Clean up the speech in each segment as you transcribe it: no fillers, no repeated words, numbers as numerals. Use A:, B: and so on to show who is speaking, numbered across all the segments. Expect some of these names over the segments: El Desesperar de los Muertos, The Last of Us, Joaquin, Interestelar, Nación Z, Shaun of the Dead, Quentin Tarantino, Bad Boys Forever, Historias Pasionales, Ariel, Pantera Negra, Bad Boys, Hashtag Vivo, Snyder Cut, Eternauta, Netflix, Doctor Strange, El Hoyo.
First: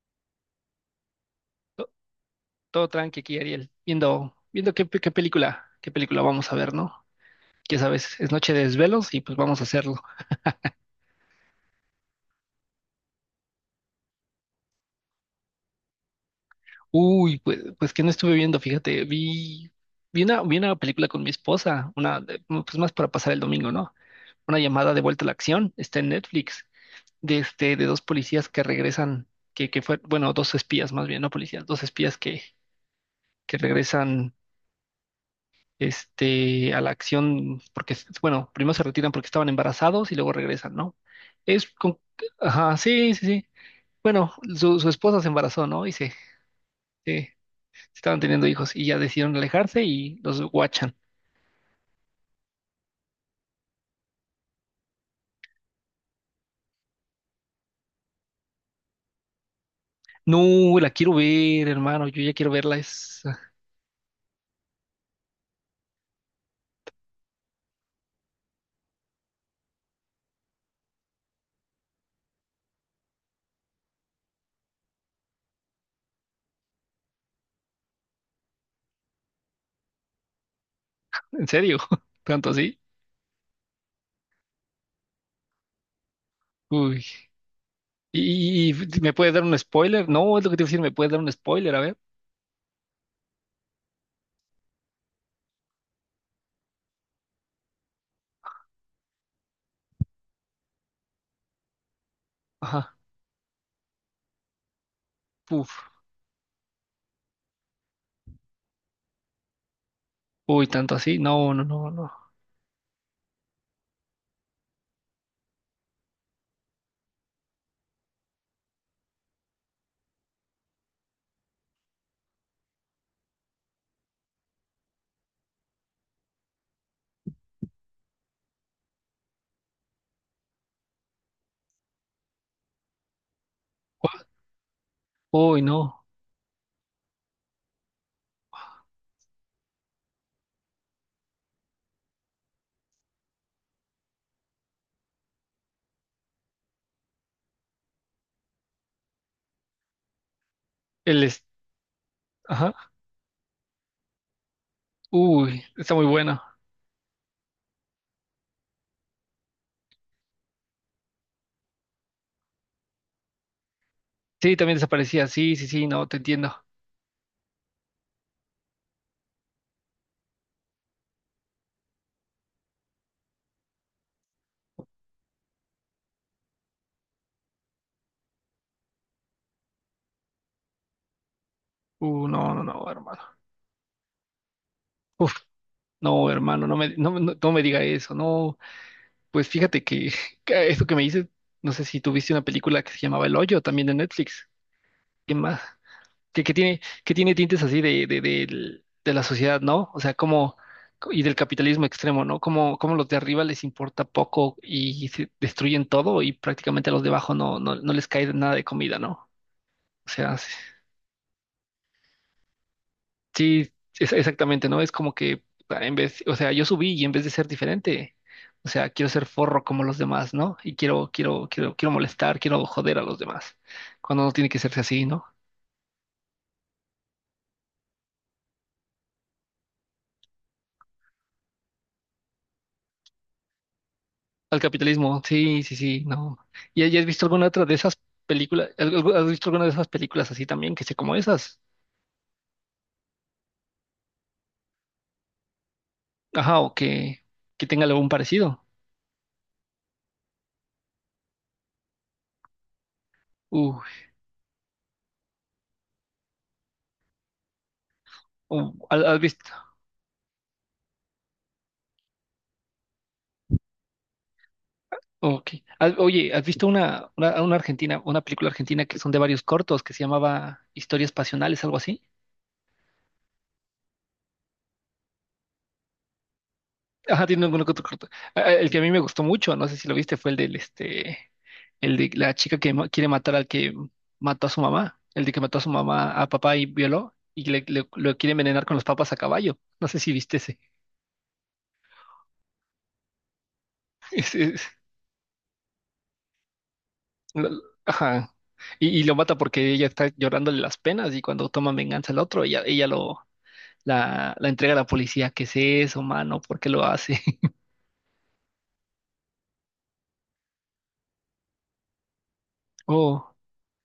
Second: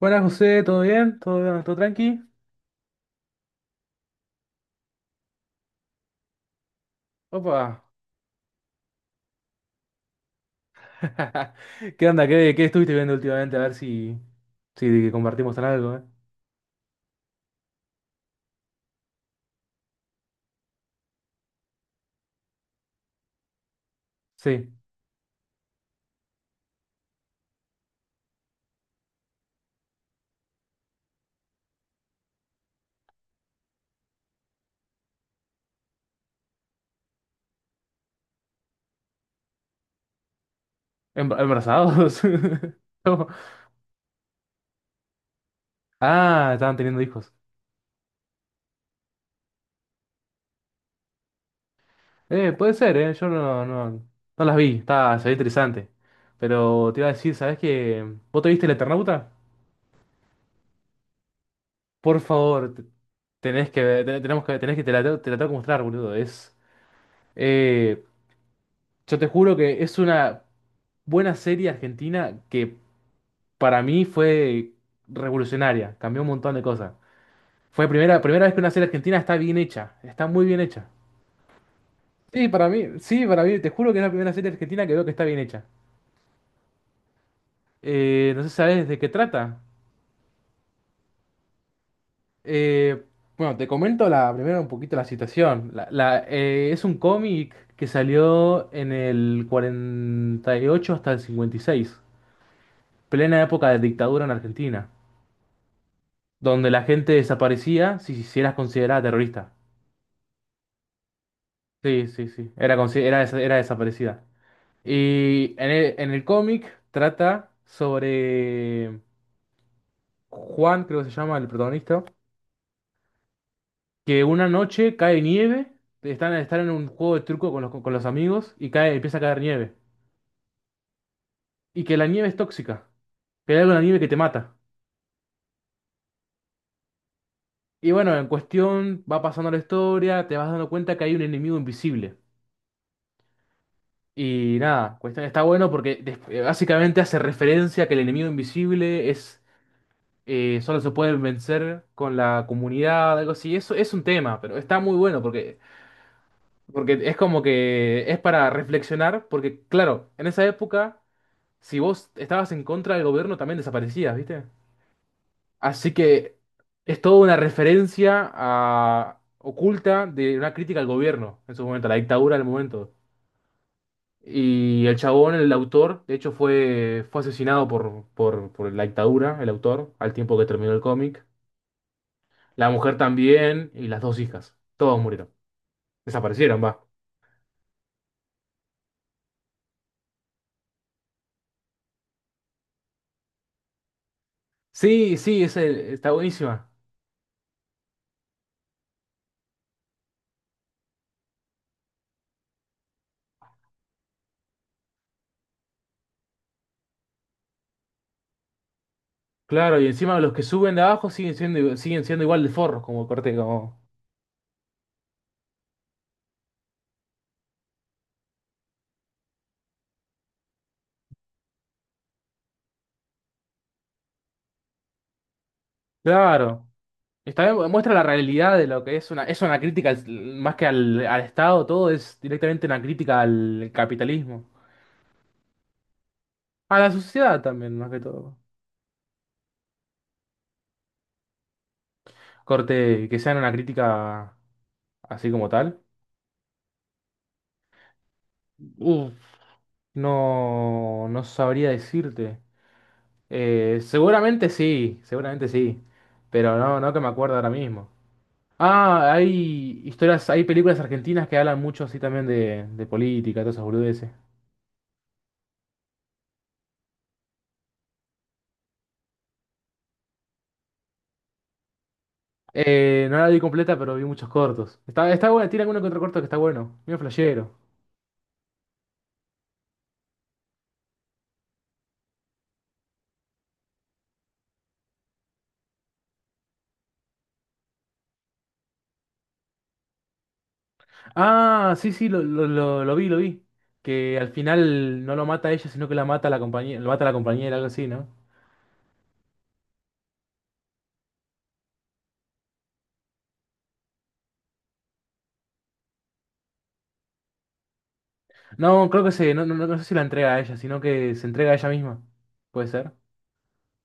A: Buenas, José, ¿todo bien? ¿Todo, bien? ¿Todo tranqui?
B: Todo tranqui aquí, Ariel. Viendo qué película vamos a ver, ¿no? Ya
A: Opa.
B: sabes, es noche de desvelos y pues vamos a hacerlo.
A: ¿Qué onda? ¿Qué estuviste viendo últimamente? A ver si compartimos en algo, ¿eh?
B: Uy, pues que no estuve viendo, fíjate, vi una película con mi esposa, una, no, pues más para pasar el domingo, ¿no? Una
A: Sí.
B: llamada de vuelta a la acción, está en Netflix, de este, de dos policías que regresan, que fue, bueno, dos espías más bien, no policías, dos espías que regresan este, a la acción, porque, bueno, primero se retiran porque estaban embarazados y luego regresan, ¿no? Es con,
A: ¿Embarazados?
B: ajá, sí,
A: No.
B: sí, sí. Bueno, su esposa se embarazó, ¿no? Y
A: Ah, estaban teniendo hijos.
B: se- estaban teniendo hijos y ya decidieron alejarse y los guachan.
A: Puede ser, ¿eh? Yo no las vi. Está, se ve interesante. Pero te iba a decir, ¿sabes qué? ¿Vos te viste el Eternauta?
B: No, la quiero ver, hermano,
A: Por
B: yo ya quiero
A: favor,
B: verla,
A: tenés que ver, tenemos que, tenés que, te la tengo que mostrar, boludo. Eh, yo te juro que es una buena serie argentina que para mí fue revolucionaria, cambió un montón de cosas. Fue primera vez que una serie argentina está bien hecha, está muy bien hecha.
B: en serio,
A: Sí,
B: tanto
A: para
B: así.
A: mí, sí, para mí, te juro que es la primera serie argentina que veo que está bien hecha.
B: Uy,
A: No sé si sabes de qué
B: ¿me puedes dar un
A: trata.
B: spoiler? No, es lo que te iba a decir, ¿me puedes dar un spoiler? A ver,
A: Eh, bueno, te comento la, primero un poquito la situación. Es un cómic que salió en el 48 hasta el 56,
B: ajá,
A: plena época de dictadura en Argentina,
B: puf,
A: donde la gente desaparecía si eras considerada terrorista.
B: uy, tanto así, no, no, no,
A: Sí,
B: no,
A: sí, sí. Era desaparecida. Y en el cómic trata sobre Juan, creo que se llama el protagonista, que una noche cae nieve, están en un juego de truco con los amigos y cae, empieza a caer nieve. Y que la nieve es tóxica, que hay algo en la nieve que te mata.
B: uy, no,
A: Y bueno, en cuestión va pasando la historia, te vas dando cuenta que hay un enemigo invisible. Y nada, cuestión está bueno porque básicamente hace referencia a que el enemigo invisible es solo se pueden
B: el, es-
A: vencer con la
B: ajá.
A: comunidad, algo así. Eso es un tema, pero está muy bueno porque,
B: Uy, está muy bueno.
A: porque es como que es para reflexionar, porque claro, en esa época, si vos estabas en contra del gobierno, también desaparecías, ¿viste?
B: Sí, también desaparecía. Sí, sí, sí,
A: Así
B: no, te
A: que
B: entiendo.
A: es toda una referencia oculta de una crítica al gobierno en su momento, a la dictadura del momento. Y el chabón, el autor, de hecho fue asesinado por la dictadura, el autor, al tiempo que terminó el cómic.
B: No, no,
A: La
B: no,
A: mujer
B: hermano.
A: también y las dos hijas. Todos murieron.
B: Uf, no,
A: Desaparecieron,
B: hermano, no
A: va.
B: me, no, no, no me diga eso. No, pues fíjate que, que eso que me dices, no sé si tuviste una película que se llamaba El Hoyo, también de Netflix.
A: Sí,
B: ¿Qué
A: sí,
B: más?
A: está
B: Que, que
A: buenísima.
B: tiene, que tiene tintes así de la sociedad, ¿no? O sea, y del capitalismo extremo, ¿no? Como los de arriba les importa poco y se destruyen todo y prácticamente a los de abajo no les cae nada de comida, ¿no?
A: Claro, y
B: O
A: encima los
B: sea,
A: que
B: sí.
A: suben de abajo siguen siendo igual de forros, como corte,
B: Sí,
A: como.
B: exactamente, ¿no? Es como que ah, en vez, o sea, yo subí y en vez de ser diferente, o sea, quiero ser forro como los demás, ¿no? Y quiero molestar, quiero joder a los demás, cuando no tiene que serse así, ¿no?
A: Claro. Está bien, muestra la realidad de lo que es una. Es una crítica más que al Estado, todo es directamente una crítica al capitalismo.
B: Al capitalismo, sí, sí, sí, no.
A: A
B: ¿Y
A: la
B: y has visto
A: sociedad
B: alguna otra de
A: también, más
B: esas
A: que todo.
B: películas? ¿Has visto alguna de esas películas así también, que sea como esas?
A: Corte, que sean una crítica así como tal.
B: Ajá, o que tenga algún parecido.
A: Uf, no sabría decirte.
B: Uh,
A: Seguramente sí, seguramente sí, pero no que me acuerdo ahora mismo. Ah,
B: ¿Has visto?
A: hay historias, hay películas argentinas que hablan mucho así también de política, todas esas boludeces.
B: Ok. Ah, oye, ¿has visto una película argentina que son de varios cortos que se llamaba Historias Pasionales, algo así?
A: No la vi completa, pero vi muchos cortos. Está buena, tiene alguno que otro corto que está bueno, medio
B: Ajá, tiene
A: flashero.
B: alguno que otro corto. Ah, ah, el que a mí me gustó mucho, no sé si lo viste, fue el del este, el de la chica que quiere matar al que mató a su mamá, el de que mató a su mamá, a papá y violó, y lo quiere envenenar con los papas a caballo. No sé si viste ese.
A: Ah, sí, sí, lo vi. Que al
B: Ese es-
A: final no lo mata ella, sino que la mata la compañía, lo mata la
B: lo-
A: compañera, algo así, ¿no?
B: ajá. Y lo mata porque ella está llorándole las penas y cuando toma venganza al otro, ella lo, la entrega a la policía. ¿Qué es eso, mano? ¿Por qué lo hace?
A: No, creo no sé si la entrega a ella, sino que se entrega a ella misma. ¿Puede ser?
B: Oh,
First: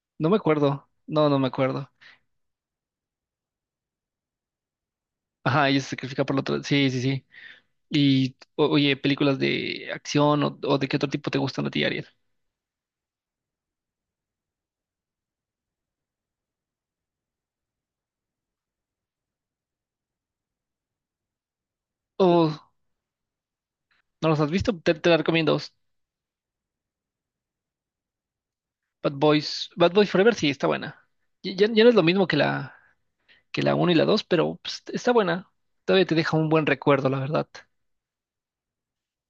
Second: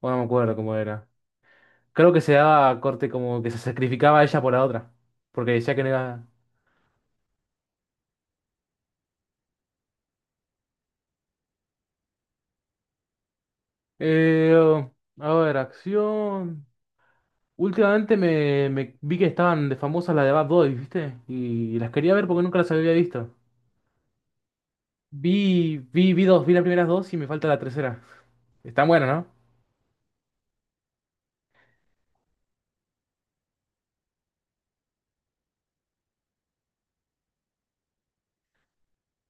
A: O no me
B: no me
A: acuerdo cómo
B: acuerdo.
A: era.
B: No, no me acuerdo.
A: Creo que se daba corte como que se sacrificaba ella por la otra. Porque
B: Ajá,
A: decía
B: ella
A: que
B: se
A: no
B: sacrifica
A: iba.
B: por la otra. Sí, sí, sí. Y, oye, películas de acción o de qué otro tipo te gustan a ti, Ariel.
A: Eh, a ver, acción. Últimamente me vi que estaban de famosas las de Bad Boys, ¿viste? Y las quería ver porque nunca
B: Oh,
A: las había visto.
B: ¿no los has visto? Te la recomiendo.
A: Vi las primeras dos y me falta la tercera. Están buenas,
B: Bad
A: ¿no?
B: Boys. Bad Boys Forever sí está buena. Ya no es lo mismo que la uno y la 2 pero pues, está buena. Todavía te deja un buen recuerdo, la verdad.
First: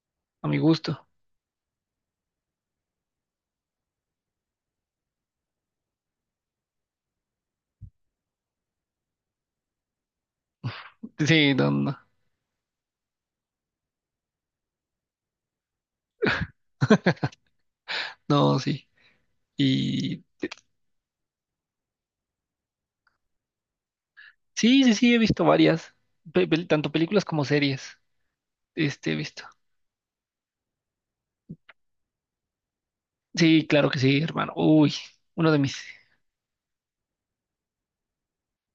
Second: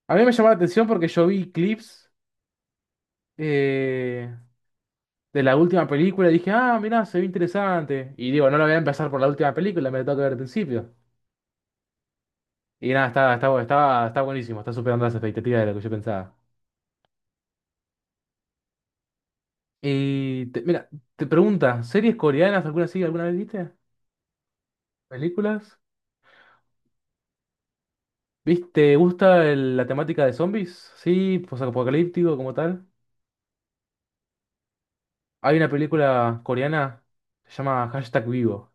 A: A mí me llamó
B: A
A: la
B: mi
A: atención
B: gusto.
A: porque yo vi clips eh, de la última película y dije, ah, mirá, se ve interesante. Y digo, no lo voy a empezar por la última película, me lo tengo que ver al principio.
B: Sí, no, no,
A: Y nada, está buenísimo, está superando las expectativas de lo que yo pensaba.
B: no, sí. Y
A: Y mira, te pregunta, ¿series coreanas alguna así alguna vez viste?
B: sí, sí, sí, he visto
A: ¿Películas?
B: varias, tanto películas como series.
A: ¿Viste? ¿Te
B: He visto.
A: gusta la temática de zombies? Sí, posapocalíptico como tal.
B: Sí, claro que sí, hermano. Uy, uno
A: Hay
B: de
A: una
B: mis
A: película coreana, se llama Hashtag Vivo.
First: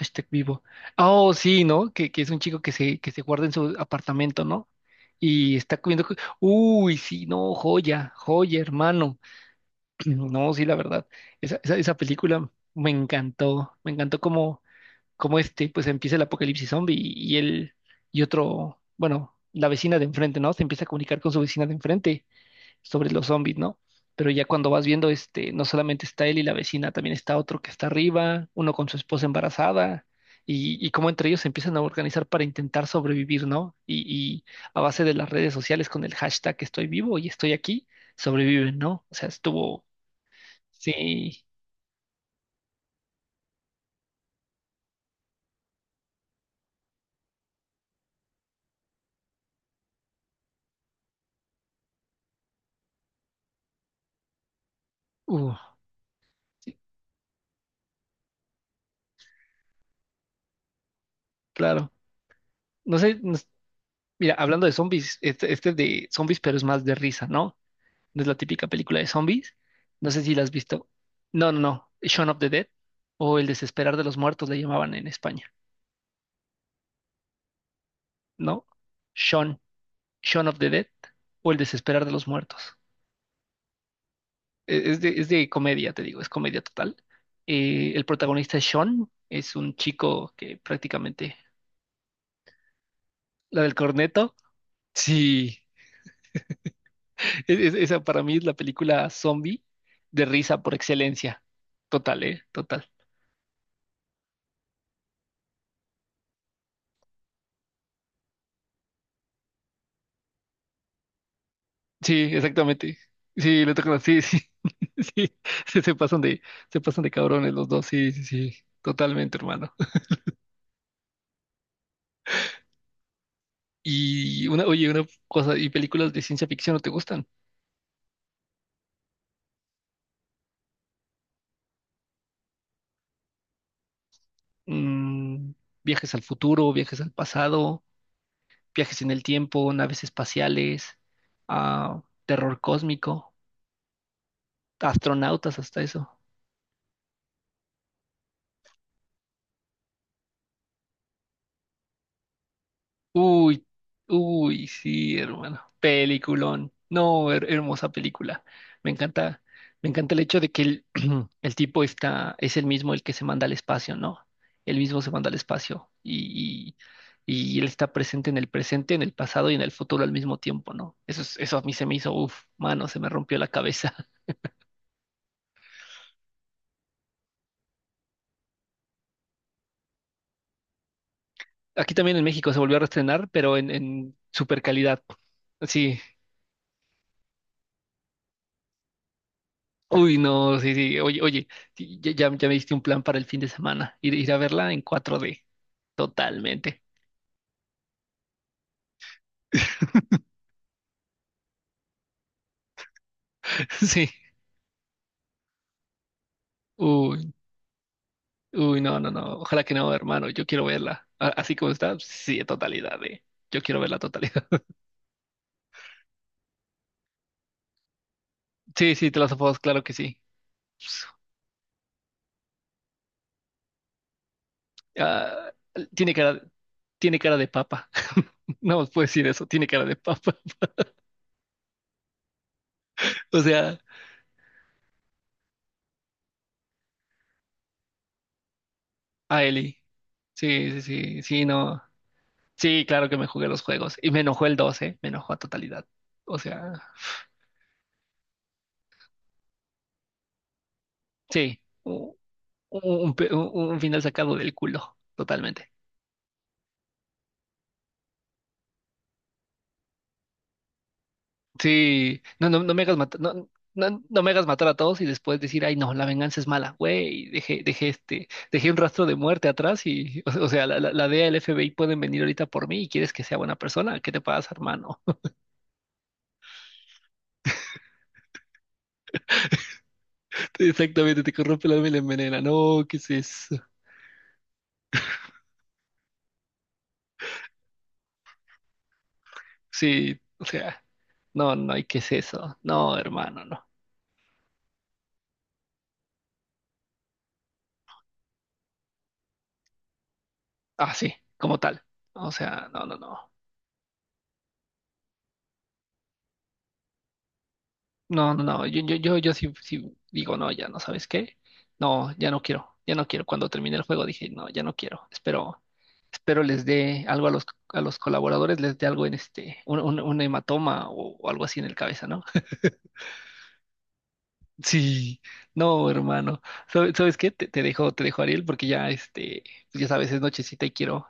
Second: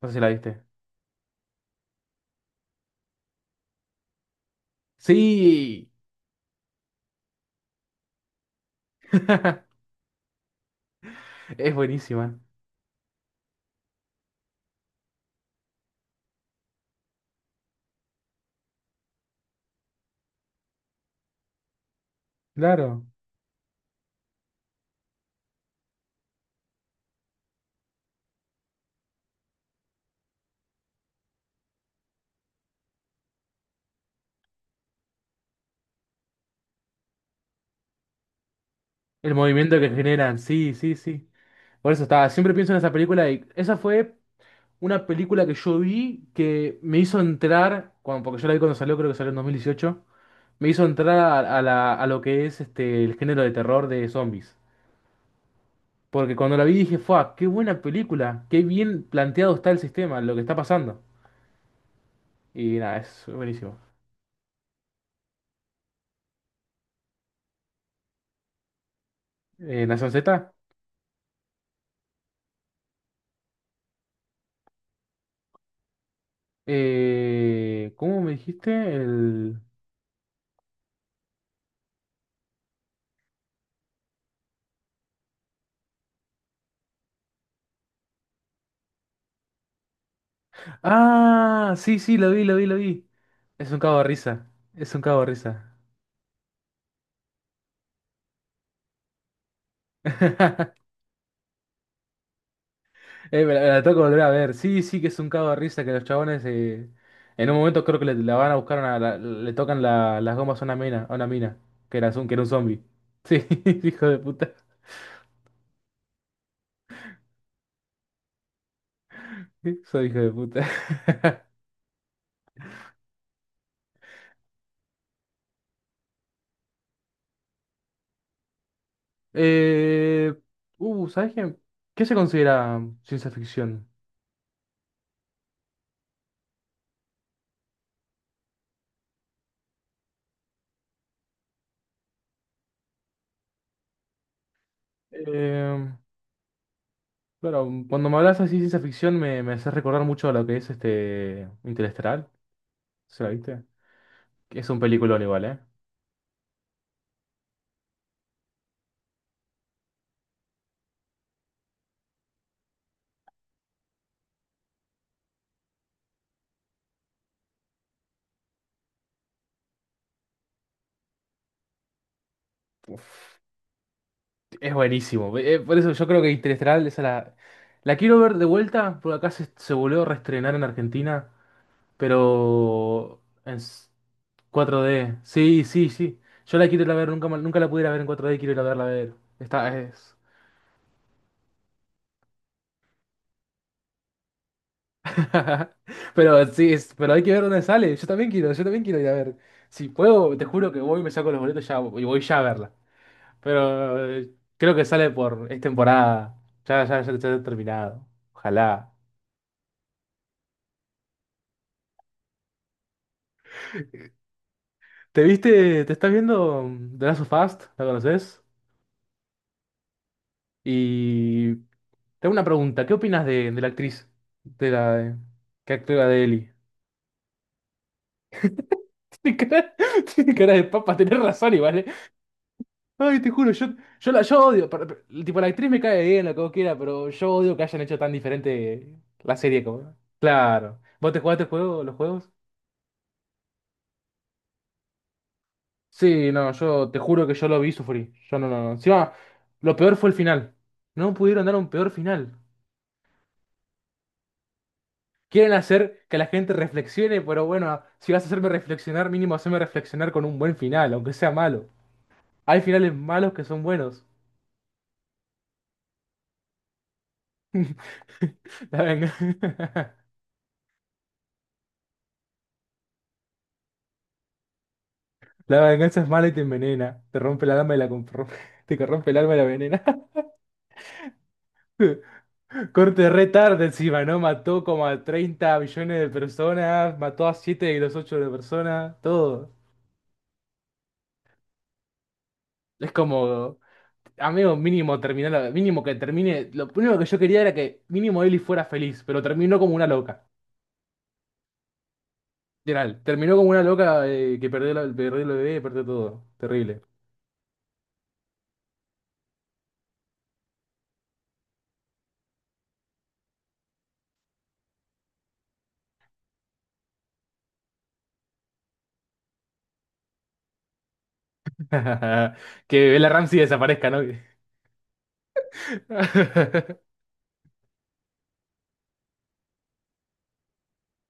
A: No sé si la viste.
B: Vivo. Oh, sí, ¿no? Que es un chico que se guarda en su apartamento, ¿no? Y está
A: Sí,
B: comiendo. Uy, sí, no, joya, joya, hermano. No, sí, la verdad. Esa,
A: es
B: esa, esa
A: buenísima.
B: película me encantó. Me encantó como pues empieza el apocalipsis zombie y él y otro, bueno, la vecina de enfrente, ¿no? Se empieza a comunicar con su vecina de enfrente
A: Claro.
B: sobre los zombies, ¿no? Pero ya cuando vas viendo, no solamente está él y la vecina, también está otro que está arriba, uno con su esposa embarazada, y cómo entre ellos se empiezan a organizar para intentar sobrevivir, ¿no? Y a base de las redes sociales con el hashtag estoy vivo y estoy aquí, sobreviven, ¿no? O sea,
A: El movimiento
B: estuvo,
A: que generan, sí, sí, sí.
B: sí,
A: Por eso estaba, siempre pienso en esa película y esa fue una película que yo vi que me hizo entrar, porque yo la vi cuando salió, creo que salió en 2018, me hizo entrar a, a lo que es este, el género de terror de zombies.
B: uh,
A: Porque cuando la vi
B: sí,
A: dije, ¡fua! ¡Qué buena película! ¡Qué bien planteado está el sistema, lo que está pasando!
B: claro.
A: Y nada,
B: No sé,
A: es
B: no s-
A: buenísimo.
B: mira, hablando de zombies, este es de zombies, pero es más de risa, ¿no? No es la típica película de zombies.
A: ¿Nación
B: No sé si la has
A: Z?
B: visto. No, no, no. Shaun of the Dead o El Desesperar de los Muertos le llamaban en España,
A: ¿Cómo me
B: ¿no?
A: dijiste? El...
B: Shaun, Shaun of the Dead o El Desesperar de los Muertos. Es de comedia, te digo, es comedia total. El protagonista es Shaun, es un chico que prácticamente...
A: Ah, sí, sí, lo vi, lo vi, lo vi.
B: La
A: Es
B: del
A: un cago de
B: corneto.
A: risa. Es un cago de
B: Sí,
A: risa.
B: esa para mí es la película zombie de risa por excelencia. Total, ¿eh? Total.
A: Me la tengo que volver a ver. Sí, sí, que es un cago de risa que los chabones en un momento creo que le, la van a buscar una, la- le tocan las gomas a una mina,
B: Sí,
A: que era un zombie.
B: exactamente.
A: Sí,
B: Sí, le tocan
A: hijo de
B: así, sí,
A: puta.
B: sí, sí, se pasan de cabrones los dos, sí, sí, sí, totalmente, hermano.
A: Soy hijo de puta.
B: Y oye, una cosa, ¿y películas de ciencia ficción no te gustan?
A: Eh, ¿sabes qué? ¿Qué se considera ciencia ficción?
B: Mm, Viajes al futuro, viajes al pasado, viajes en el tiempo, naves espaciales, ah, terror cósmico, astronautas, hasta
A: Eh,
B: eso.
A: claro, cuando me hablas así de ciencia ficción me haces recordar mucho a lo que es este Interestelar. ¿Se la viste?
B: Uy,
A: Que
B: uy,
A: es un
B: sí,
A: peliculón igual, ¿eh?
B: hermano. Peliculón. No, hermosa película. Me encanta, me encanta el hecho de que el tipo es el mismo el que se manda al espacio, ¿no? El mismo se manda al espacio y él está presente, en el pasado y en el futuro al mismo tiempo, ¿no? Eso, eso a mí se me hizo, uff, mano, se me rompió la cabeza.
A: Es buenísimo. Por eso yo creo que Interestelar, esa la quiero ver de vuelta, porque acá se volvió a reestrenar en Argentina,
B: Aquí también en México se volvió a
A: pero
B: reestrenar,
A: en
B: pero en, en super calidad.
A: 4D. Sí, sí,
B: Sí,
A: sí. Yo la quiero ir a ver, nunca la pudiera ver en 4D, quiero ir a verla a ver. Esta es.
B: uy, no, sí, sí. Oye, oye, sí, ya me diste un plan para el fin de semana. Ir a verla en 4D.
A: Pero sí,
B: Totalmente.
A: pero hay que ver dónde sale. Yo también quiero ir a ver. Si puedo, te juro que voy y me saco los boletos ya, y voy ya a verla. Pero
B: Sí.
A: creo que sale es temporada. Ya, ya, ya,
B: Uy,
A: ya ha terminado.
B: uy,
A: Ojalá.
B: no, no, no. Ojalá que no, hermano. Yo quiero verla. Así como está, sí, en totalidad, eh. Yo quiero ver la totalidad.
A: ¿Te estás viendo The Last of Us? ¿La conoces?
B: Sí, sí, te las of Us, claro que sí.
A: Y te hago una pregunta, ¿qué opinas de la actriz? De la
B: Ah,
A: que actúa
B: tiene
A: de
B: cara,
A: Ellie.
B: tiene cara de papa. No puedo decir
A: Tiene
B: eso, tiene
A: cara,
B: cara de
A: tiene
B: papa.
A: cara de papa, tenés razón y vale. Ay, te
B: O
A: juro, yo,
B: sea,
A: yo la yo odio. Tipo, la actriz me cae bien, lo que vos quieras, pero yo odio que hayan hecho tan diferente la
B: a
A: serie
B: Eli.
A: como.
B: Sí,
A: Claro.
B: sí,
A: ¿Vos te
B: sí,
A: jugaste
B: sí,
A: el
B: no.
A: juego, los juegos?
B: Sí, claro que me jugué los juegos. Y me enojó el 12, me enojó a totalidad.
A: Sí,
B: O
A: no,
B: sea,
A: yo te juro que yo lo vi y sufrí. Yo no, no, no. Encima, lo peor fue el final. No pudieron dar
B: sí,
A: un peor final.
B: u- un final sacado del culo,
A: Quieren
B: totalmente.
A: hacer que la gente reflexione, pero bueno, si vas a hacerme reflexionar, mínimo haceme reflexionar con un buen final, aunque sea malo.
B: Sí, no,
A: Hay
B: no, no me
A: finales
B: hagas matar,
A: malos que
B: no,
A: son
B: no,
A: buenos.
B: no me hagas matar a todos y después decir, ay, no, la venganza es mala, güey. Dejé, dejé este, dejé un
A: La
B: rastro de muerte atrás
A: venganza,
B: y, o sea, la, la DEA, el FBI pueden venir ahorita por mí y quieres que sea buena persona. ¿Qué te pasa, hermano?
A: la venganza es mala y te envenena. Te rompe el alma y te corrompe el alma y la venena.
B: Exactamente, te corrompe el alma y la envenena. No, ¿qué
A: Corte
B: es
A: re
B: eso?
A: tarde encima, ¿no? Mató como a 30 millones de personas, mató a 7 de los 8 de personas, todo.
B: Sí, o sea, no, no, ¿y qué es eso?
A: Es
B: No, hermano,
A: como.
B: no.
A: Amigo, mínimo terminar, mínimo que termine. Lo único que yo quería era que mínimo Ellie fuera feliz, pero terminó como una loca.
B: Ah, sí, como tal. O sea, no, no,
A: Literal,
B: no.
A: terminó como una loca que perdió el bebé, perdió todo. Terrible.
B: No, no, no. Yo sí, digo, no, ya no sabes qué. No, ya no quiero, ya no quiero. Cuando terminé el juego dije, no, ya no quiero. Espero les dé algo a los colaboradores, les dé algo en un hematoma o algo así en el cabeza, ¿no?
A: Que la Ramsey desaparezca, ¿no?
B: Sí, no, hermano. ¿Sabes, sabes qué? Te dejo, Ariel, porque ya, pues ya sabes, es nochecita y quiero,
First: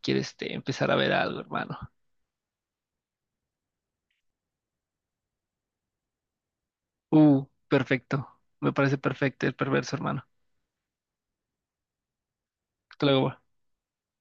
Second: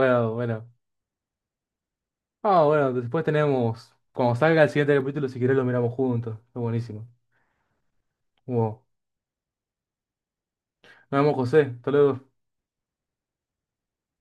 B: quiero, este,
A: bueno.
B: empezar a ver algo, hermano.
A: Ah, bueno, después tenemos. Cuando salga el siguiente capítulo, si querés lo miramos juntos. Es buenísimo.
B: Perfecto. Me
A: Wow.
B: parece perfecto el perverso, hermano.
A: Nos vemos, José. Hasta luego.
B: Hasta luego.